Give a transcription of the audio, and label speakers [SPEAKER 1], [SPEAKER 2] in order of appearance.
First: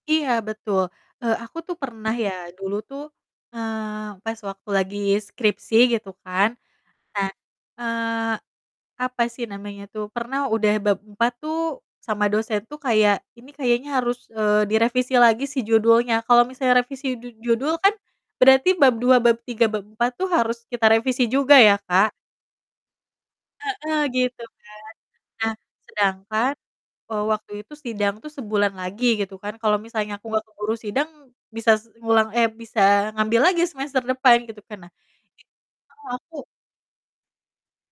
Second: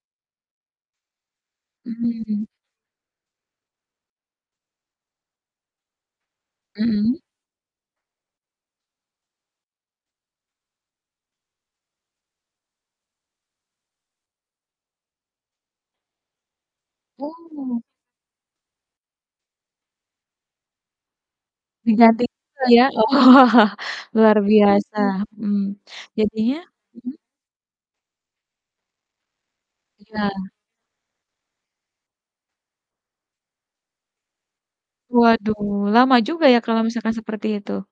[SPEAKER 1] Iya, betul! Eee, aku tuh
[SPEAKER 2] Mhm
[SPEAKER 1] pernah
[SPEAKER 2] mhm.
[SPEAKER 1] ya, dulu tuh, eee, pas waktu lagi skripsi gitu kan.
[SPEAKER 2] Mhm.
[SPEAKER 1] Nah, eee, apa sih namanya tuh, pernah udah bab 4 tuh, sama dosen tuh kayak, "Ini kayaknya harus, eee, direvisi lagi sih judulnya." Kalau misalnya revisi du judul
[SPEAKER 2] Oh.
[SPEAKER 1] kan, berarti bab 2, bab 3, bab 4 tuh harus kita revisi juga ya, Kak.
[SPEAKER 2] Diganti juga ya? Oh
[SPEAKER 1] Heeh,
[SPEAKER 2] luar
[SPEAKER 1] gitu kan.
[SPEAKER 2] biasa,
[SPEAKER 1] Nah,
[SPEAKER 2] mmm.
[SPEAKER 1] sedangkan,
[SPEAKER 2] Jadinya mhm?
[SPEAKER 1] eee, waktu itu sidang tuh sebulan lagi gitu kan, kalau misalnya aku nggak
[SPEAKER 2] Iya.
[SPEAKER 1] keburu sidang, bisa se ngulang, eh, bisa ngambil lagi semester depan, gitu kan. Nah,
[SPEAKER 2] Waduh,
[SPEAKER 1] disitu
[SPEAKER 2] lama
[SPEAKER 1] aku
[SPEAKER 2] juga ya kalau misalkan seperti itu?